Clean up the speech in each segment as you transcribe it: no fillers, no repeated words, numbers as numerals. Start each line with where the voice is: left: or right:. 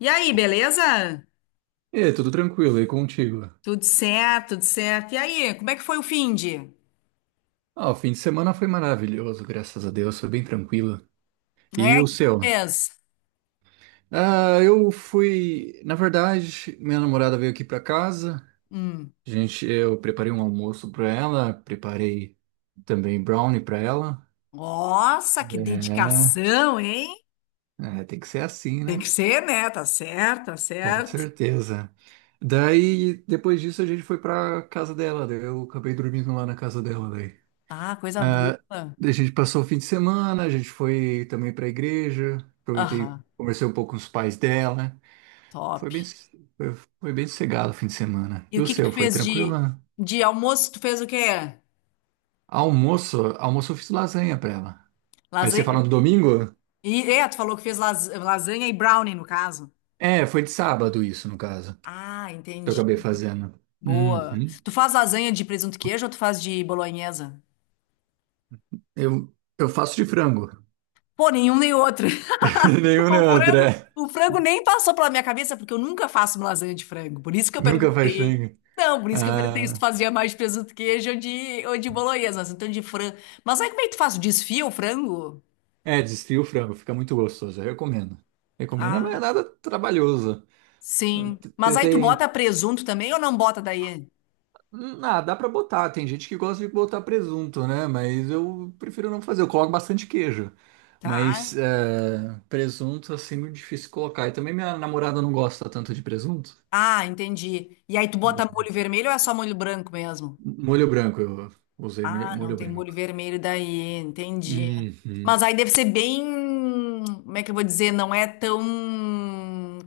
left: E aí, beleza?
right: E aí, tudo tranquilo, e contigo?
left: Tudo certo, tudo certo. E aí, como é que foi o finde?
right: Ah, o fim de semana foi maravilhoso, graças a Deus, foi bem tranquilo. E
left: É, o
right: o
left: que que
right: seu?
left: fez?
right: Ah, eu fui. Na verdade, minha namorada veio aqui pra casa,
left: Hum.
right: gente, eu preparei um almoço pra ela, preparei também brownie pra ela.
left: Nossa, que
right: É,
left: dedicação, hein?
right: é, tem que ser assim,
left: Tem
right: né?
left: que ser, né? Tá certo, tá
right: Com
left: certo.
right: certeza. Daí, depois disso, a gente foi pra casa dela, daí eu acabei dormindo lá na casa dela, daí.
left: Ah, coisa
right: Ah,
left: boa.
right: a gente passou o fim de semana, a gente foi também para a igreja, aproveitei,
left: Aham,
right: conversei um pouco com os pais dela. Foi
left: top.
right: bem, foi, Foi bem sossegado o fim de semana.
left: E
right: E
left: o
right: o
left: que que
right: seu,
left: tu
right: foi
left: fez
right: tranquilo,
left: de,
right: né?
left: de almoço? Tu fez o quê?
right: Almoço, eu fiz lasanha para ela. Mas você falando
left: Lasanha?
right: do domingo?
left: Tu falou que fez lasanha e brownie, no caso.
right: É, foi de sábado isso, no caso, que
left: Ah,
right: eu
left: entendi.
right: acabei fazendo.
left: Boa.
right: Uhum.
left: Tu faz lasanha de presunto e queijo ou tu faz de bolonhesa?
right: Eu, eu faço de frango.
left: Pô, nenhum nem outro.
right: Nenhum nem
left: O
right: outro,
left: frango,
right: é.
left: o frango nem passou pela minha cabeça, porque eu nunca faço uma lasanha de frango. Por isso que eu
right: Nunca faz
left: perguntei.
right: frango.
left: Não, por isso que eu perguntei se tu
right: Ah,
left: fazia mais de presunto queijo ou de bolonhesa, mas então de frango. Mas aí como é que tu faz? Desfia o frango?
right: é, desfia o frango, fica muito gostoso, eu recomendo. Recomendo, não é
left: Ah,
right: nada trabalhoso.
left: sim. Mas
right: Tem,
left: aí tu bota
right: tem-
left: presunto também ou não bota daí?
right: Dá pra botar. Tem gente que gosta de botar presunto, né? Mas eu prefiro não fazer. Eu coloco bastante queijo.
left: Tá.
right: Mas é, presunto, assim, muito difícil colocar. E também minha namorada não gosta tanto de presunto.
left: Ah, entendi. E aí tu bota molho vermelho ou é só molho branco mesmo?
right: Molho branco, eu usei
left: Ah, não
right: molho
left: tem molho
right: branco.
left: vermelho daí, entendi. Mas
right: Uhum.
left: aí deve ser bem, como é que eu vou dizer, não é tão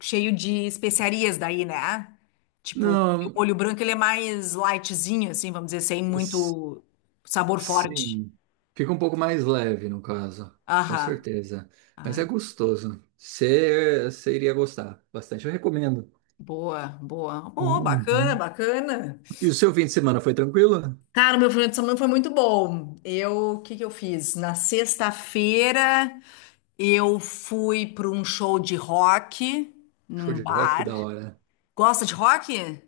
left: cheio de especiarias daí, né? Tipo, o
right: Não,
left: molho branco ele é mais lightzinho, assim, vamos dizer, sem
right: s-
left: muito sabor forte.
right: sim. Fica um pouco mais leve, no caso. Com
left: Aham.
right: certeza. Mas é
left: Ai,
right: gostoso. Você iria gostar bastante. Eu recomendo.
left: boa, boa. Boa, bacana,
right: Uhum.
left: bacana.
right: E o seu fim de semana foi tranquilo?
left: Cara, meu final de semana foi muito bom. O que que eu fiz? Na sexta-feira. Eu fui para um show de rock
right: Show
left: num
right: de rock,
left: bar.
right: da hora.
left: Gosta de rock?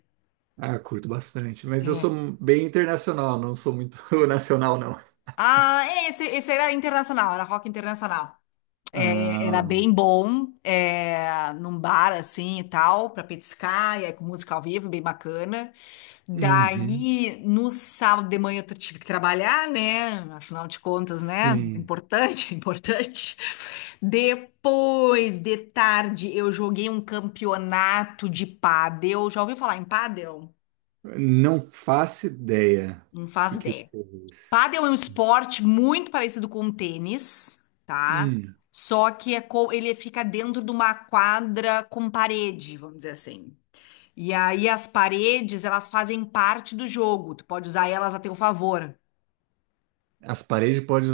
right: Ah, curto bastante, mas eu
left: É.
right: sou bem internacional, não sou muito nacional, não.
left: Ah, esse era internacional, era rock internacional. Era
right: Ah,
left: bem bom, é, num bar assim e tal, pra petiscar, e aí com música ao vivo, bem bacana.
right: uhum,
left: Daí, no sábado de manhã, eu tive que trabalhar, né? Afinal de contas, né? É
right: sim.
left: importante, é importante. Depois de tarde, eu joguei um campeonato de pádel. Já ouviu falar em pádel?
right: Não faço ideia. O
left: Não faz
right: que que
left: ideia.
right: você diz?
left: Pádel é um esporte muito parecido com o tênis, tá?
right: Hum,
left: Só que ele fica dentro de uma quadra com parede, vamos dizer assim. E aí as paredes, elas fazem parte do jogo. Tu pode usar elas a teu favor.
right: As paredes podem.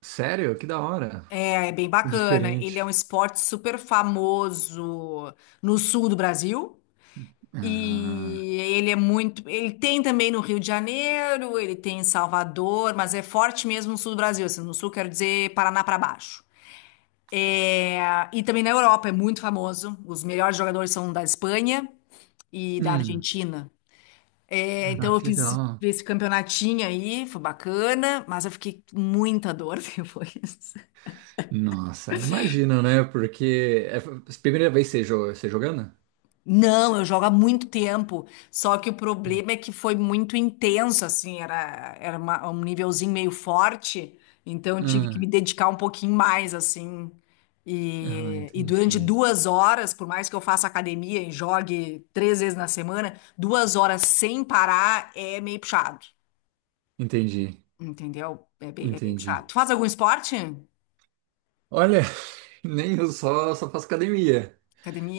right: Sério? Que da hora.
left: É bem bacana. Ele é um
right: Diferente.
left: esporte super famoso no sul do Brasil.
right: Ah,
left: E ele é muito. Ele tem também no Rio de Janeiro, ele tem em Salvador, mas é forte mesmo no sul do Brasil. Assim, no sul, quero dizer Paraná para baixo. É, e também na Europa é muito famoso. Os melhores jogadores são da Espanha e da
right: hum,
left: Argentina. É,
right: ah,
left: então eu
right: que
left: fiz
right: legal.
left: esse campeonatinho aí, foi bacana, mas eu fiquei com muita dor depois.
right: Nossa, imagino, né? Porque é a primeira vez que você jogando?
left: Não, eu jogo há muito tempo. Só que o problema é que foi muito intenso, assim, era um nívelzinho meio forte, então eu tive que me
right: Ah,
left: dedicar um pouquinho mais, assim.
right: ah,
left: E durante
right: entendi.
left: 2 horas, por mais que eu faça academia e jogue 3 vezes na semana, 2 horas sem parar é meio puxado,
right: Entendi.
left: entendeu? É bem
right: Entendi.
left: puxado. Tu faz algum esporte?
right: Olha, nem eu só faço academia.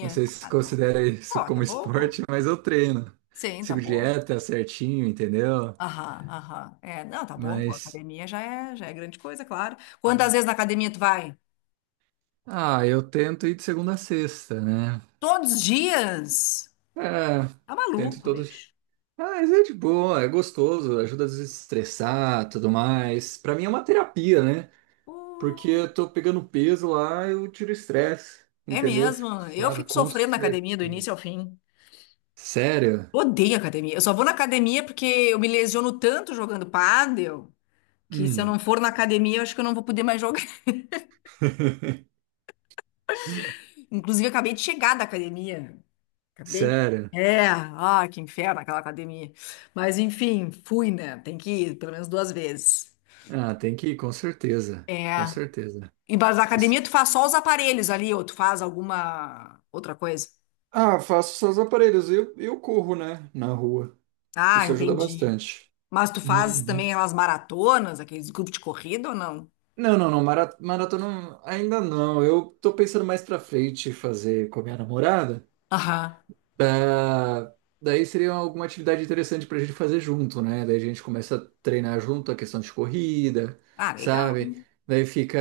right: Não sei se
left: Ah, tá bom.
right: considera isso
left: Pô, tá
right: como
left: bom, pô.
right: esporte, mas eu treino.
left: Sim, tá
right: Sigo
left: bom.
right: dieta certinho, entendeu?
left: Aham, aham. É, não, tá bom, pô,
right: Mas,
left: academia já é grande coisa, claro. Quantas vezes na academia tu vai?
right: eu tento ir de segunda a sexta, né?
left: Todos os dias?
right: É,
left: Tá
right: tento
left: maluco,
right: todos.
left: bicho.
right: Ah, mas é de boa, é gostoso, ajuda a desestressar, tudo mais. Pra mim é uma terapia, né? Porque
left: Pô,
right: eu tô pegando peso lá, eu tiro o estresse,
left: é
right: entendeu?
left: mesmo,
right: Fico
left: eu
right: suave,
left: fico
right: com
left: sofrendo na academia do
right: certeza.
left: início ao fim.
right: Sério?
left: Odeio academia. Eu só vou na academia porque eu me lesiono tanto jogando pádel que se eu
right: Hum.
left: não for na academia, eu acho que eu não vou poder mais jogar. Inclusive, eu acabei de chegar da academia. Acabei de.
right: Sério?
left: É, que inferno aquela academia. Mas enfim, fui, né? Tem que ir pelo menos 2 vezes.
right: Ah, tem que ir, com certeza. Com
left: É.
right: certeza.
left: Embaixo da
right: Isso.
left: academia, tu faz só os aparelhos ali, ou tu faz alguma outra coisa?
right: Ah, faço seus aparelhos. Eu corro, né? Na rua.
left: Ah,
right: Isso ajuda
left: entendi.
right: bastante.
left: Mas tu faz
right: Uhum.
left: também aquelas maratonas, aqueles grupos de corrida ou não?
right: Não, não, não. Maratona ainda não. Eu tô pensando mais pra frente fazer com a minha namorada.
left: Aham.
right: Ah, daí seria alguma atividade interessante pra gente fazer junto, né? Daí a gente começa a treinar junto a questão de corrida,
left: Ah, legal.
right: sabe? Daí fica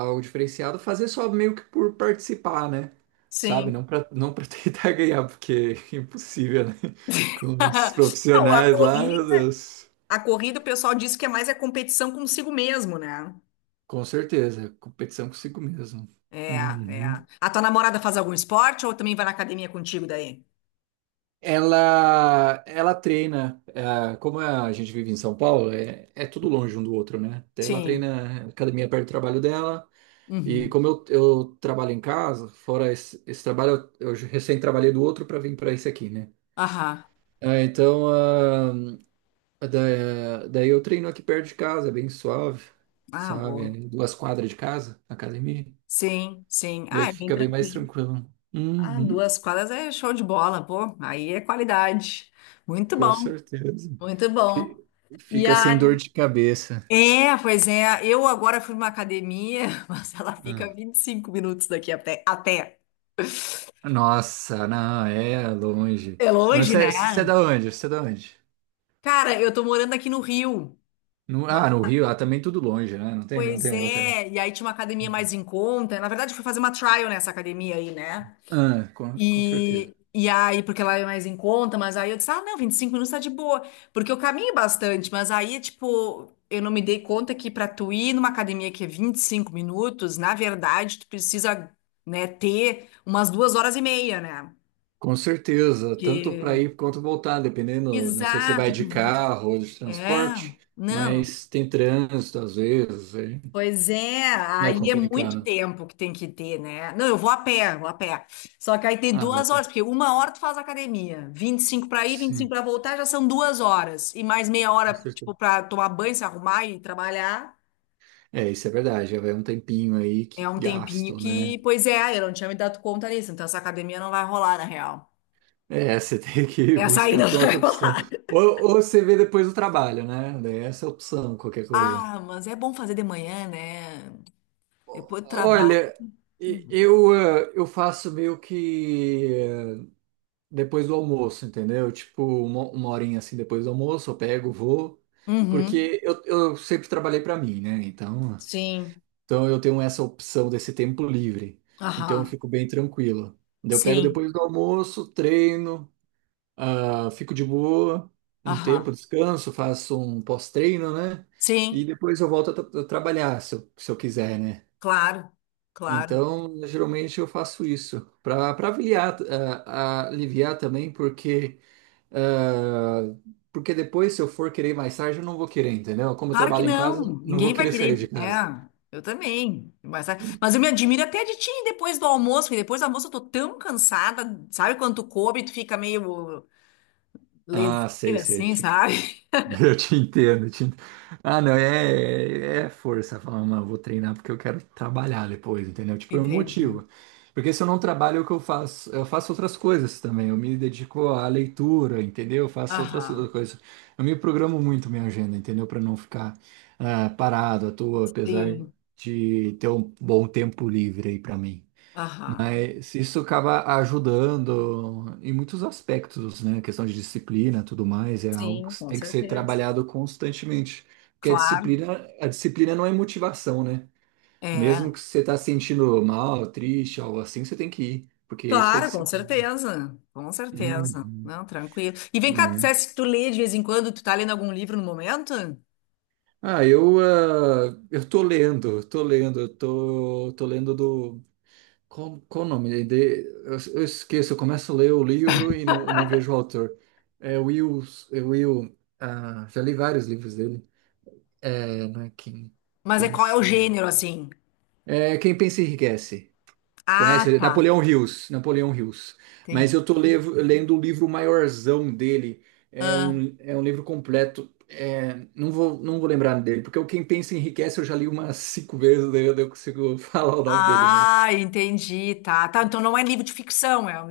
right: algo diferenciado, fazer só meio que por participar, né? Sabe?
left: Sim.
right: Não pra tentar ganhar, porque é impossível, né? Com os
left: Não, a
right: profissionais lá, meu
left: corrida,
right: Deus.
left: a corrida o pessoal diz que é mais a competição consigo mesmo, né?
right: Com certeza, competição consigo mesmo.
left: É, é.
right: Uhum.
left: A tua namorada faz algum esporte ou também vai na academia contigo daí?
right: Ela treina, como é, a gente vive em São Paulo, é tudo longe um do outro, né? Então, ela
left: Sim.
right: treina academia perto do trabalho dela, e
left: Uhum.
right: como eu trabalho em casa, fora esse trabalho, eu recém trabalhei do outro para vir para esse aqui, né?
left: Aham.
right: Ah, então, daí eu treino aqui perto de casa, é bem suave,
left: Ah,
right: sabe? É
left: boa.
right: duas quadras de casa, a academia,
left: Sim, sim. Ah,
right: daí
left: é bem
right: fica bem mais
left: tranquilo.
right: tranquilo.
left: Ah,
right: Uhum,
left: 2 quadras é show de bola, pô. Aí é qualidade. Muito
right: com
left: bom,
right: certeza.
left: muito bom.
right: Fi-
left: E
right: Fica sem dor
left: a.
right: de cabeça.
left: É, pois é. Eu agora fui numa academia, mas ela fica
right: Ah.
left: 25 minutos daqui até.
right: Nossa, não, é longe.
left: É
right: Não,
left: longe,
right: Você
left: né?
right: você é da onde? Você é da onde?
left: Cara, eu tô morando aqui no Rio.
right: No-
left: Mas-
right: ah, no Rio, ah, também tudo longe, né? Não tem, não
left: Pois
right: tem outra, né?
left: é. E aí tinha uma academia mais
right: Uhum.
left: em conta. Na verdade, eu fui fazer uma trial nessa academia aí, né?
right: Ah, com certeza.
left: E aí, porque lá é mais em conta, mas aí eu disse, ah, não, 25 minutos tá de boa, porque eu caminho bastante, mas aí, tipo, eu não me dei conta que pra tu ir numa academia que é 25 minutos, na verdade, tu precisa, né, ter umas 2 horas e meia, né?
right: Com certeza, tanto para
left: que
right: ir quanto voltar, dependendo, não sei se vai
left: Exato,
right: de carro ou de
left: é,
right: transporte,
left: não,
right: mas tem trânsito às vezes, aí
left: pois é,
right: é
left: aí é muito
right: complicado.
left: tempo que tem que ter, né? Não, eu vou a pé, vou a pé. Só que aí tem
right: Ah, velho,
left: 2 horas, porque 1 hora tu faz academia, 25 para ir, 25
right: sim,
left: para voltar, já são 2 horas. E mais meia
right: com
left: hora,
right: certeza.
left: tipo, para tomar banho, se arrumar e trabalhar,
right: É, isso é verdade, já vai um tempinho aí
left: é
right: que
left: um tempinho
right: gasto,
left: que,
right: né?
left: pois é, eu não tinha me dado conta disso, então essa academia não vai rolar, na real.
right: É, você tem que
left: Essa aí
right: buscar
left: não
right: por
left: vai
right: outra opção.
left: rolar.
right: Ou, ou você vê depois do trabalho, né? Daí essa é a opção, qualquer coisa.
left: Ah, mas é bom fazer de manhã, né? Depois do trabalho.
right: Olha, eu faço meio que depois do almoço, entendeu? Tipo, uma horinha assim depois do almoço, eu pego, vou.
left: Uhum.
right: Porque eu sempre trabalhei para mim, né? Então,
left: Sim.
right: então eu tenho essa opção desse tempo livre. Então eu
left: Aham.
right: fico bem tranquilo. Daí eu pego
left: Sim.
right: depois do almoço, treino. Ah, fico de boa, um tempo,
left: Aham.
right: descanso, faço um pós-treino, né? E
left: Sim.
right: depois eu volto a trabalhar, se eu quiser, né?
left: Claro, claro.
right: Então, geralmente eu faço isso para aliviar, aliviar também, porque ah, porque depois, se eu for querer mais tarde, eu não vou querer, entendeu? Como eu
left: Claro que
right: trabalho em casa,
left: não.
right: não vou
left: Ninguém vai
right: querer sair de
left: querer.
right: casa.
left: É, eu também. Mas, sabe, mas eu me admiro até de ti depois do almoço, porque depois do almoço eu tô tão cansada. Sabe quando tu come, tu fica meio
right: Ah, sei,
left: leseira
right: sei.
left: assim, sabe?
right: Eu te entendo. Ah, não, é, é força falar, mano, vou treinar porque eu quero trabalhar depois, entendeu? Tipo, é um
left: Entendi.
right: motivo. Porque se eu não trabalho, o que eu faço? Eu faço outras coisas também. Eu me dedico à leitura, entendeu? Eu faço outras
left: Aham.
right: coisas. Eu me programo muito minha agenda, entendeu? Para não ficar parado à toa, apesar
left: Sim.
right: de ter um bom tempo livre aí para mim.
left: Aham.
right: Isso acaba ajudando em muitos aspectos, né? A questão de disciplina, tudo mais, é algo
left: Sim,
right: que
left: com
right: tem que ser
left: certeza.
right: trabalhado constantemente. Porque a
left: Claro,
right: disciplina, a disciplina não é motivação, né? Mesmo
left: é.
right: que você tá sentindo mal, triste, algo assim, você tem que ir, porque isso é
left: Claro, com
right: disciplina.
left: certeza. Com certeza.
right: Uhum,
left: Não, tranquilo. E vem cá, tu
right: é.
left: disseste que tu lê de vez em quando, tu tá lendo algum livro no momento?
right: Ah, eu tô lendo, eu tô, tô lendo do Qual o nome? Eu esqueço, eu começo a ler o livro e não vejo o autor. É Will, é Will. Já li vários livros dele. É, não é Quem
left: Mas é qual é o
right: Pensa.
left: gênero, assim?
right: É Quem Pensa Enriquece.
left: Ah,
right: Conhece? É
left: tá.
right: Napoleão Hills. Napoleão Hills.
left: Entendi.
right: Mas eu tô lendo o livro maiorzão dele. É
left: Ah,
right: um, é um livro completo. É, não vou lembrar dele, porque o Quem Pensa Enriquece eu já li umas cinco vezes, daí eu não consigo falar o nome dele, mas
left: ah, entendi. Tá, tá. Então não é livro de ficção, é um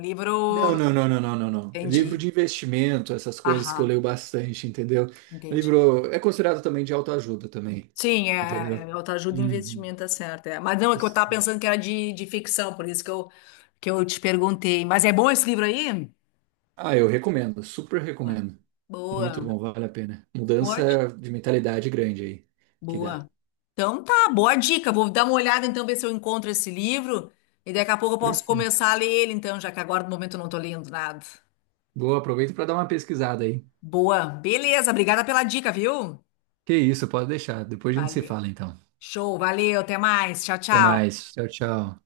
right: não,
left: livro.
right: não, não, não, não, não, não. Livro
left: Entendi.
right: de investimento, essas coisas que eu
left: Aham,
right: leio bastante, entendeu?
left: entendi.
right: Livro é considerado também de autoajuda também,
left: Sim, é,
right: entendeu?
left: é autoajuda e
right: Uhum.
left: investimento, tá certo. É. Mas não, é que eu estava pensando que era de ficção, por isso que eu te perguntei. Mas é bom esse livro aí?
right: Ah, eu recomendo, super
left: Boa.
right: recomendo. Muito
left: Boa.
right: bom, vale a pena.
left: Boa. di-
right: Mudança de mentalidade grande aí que dá.
left: boa. Então tá, boa dica. Vou dar uma olhada então, ver se eu encontro esse livro. E daqui a pouco eu posso
right: Perfeito.
left: começar a ler ele, então, já que agora no momento eu não estou lendo nada.
right: Boa, aproveita para dar uma pesquisada aí.
left: Boa. Beleza, obrigada pela dica, viu?
right: Que isso, pode deixar. Depois a gente se
left: Valeu.
right: fala então.
left: Show, valeu, até mais. Tchau,
right: Até
left: tchau.
right: mais. Tchau, tchau.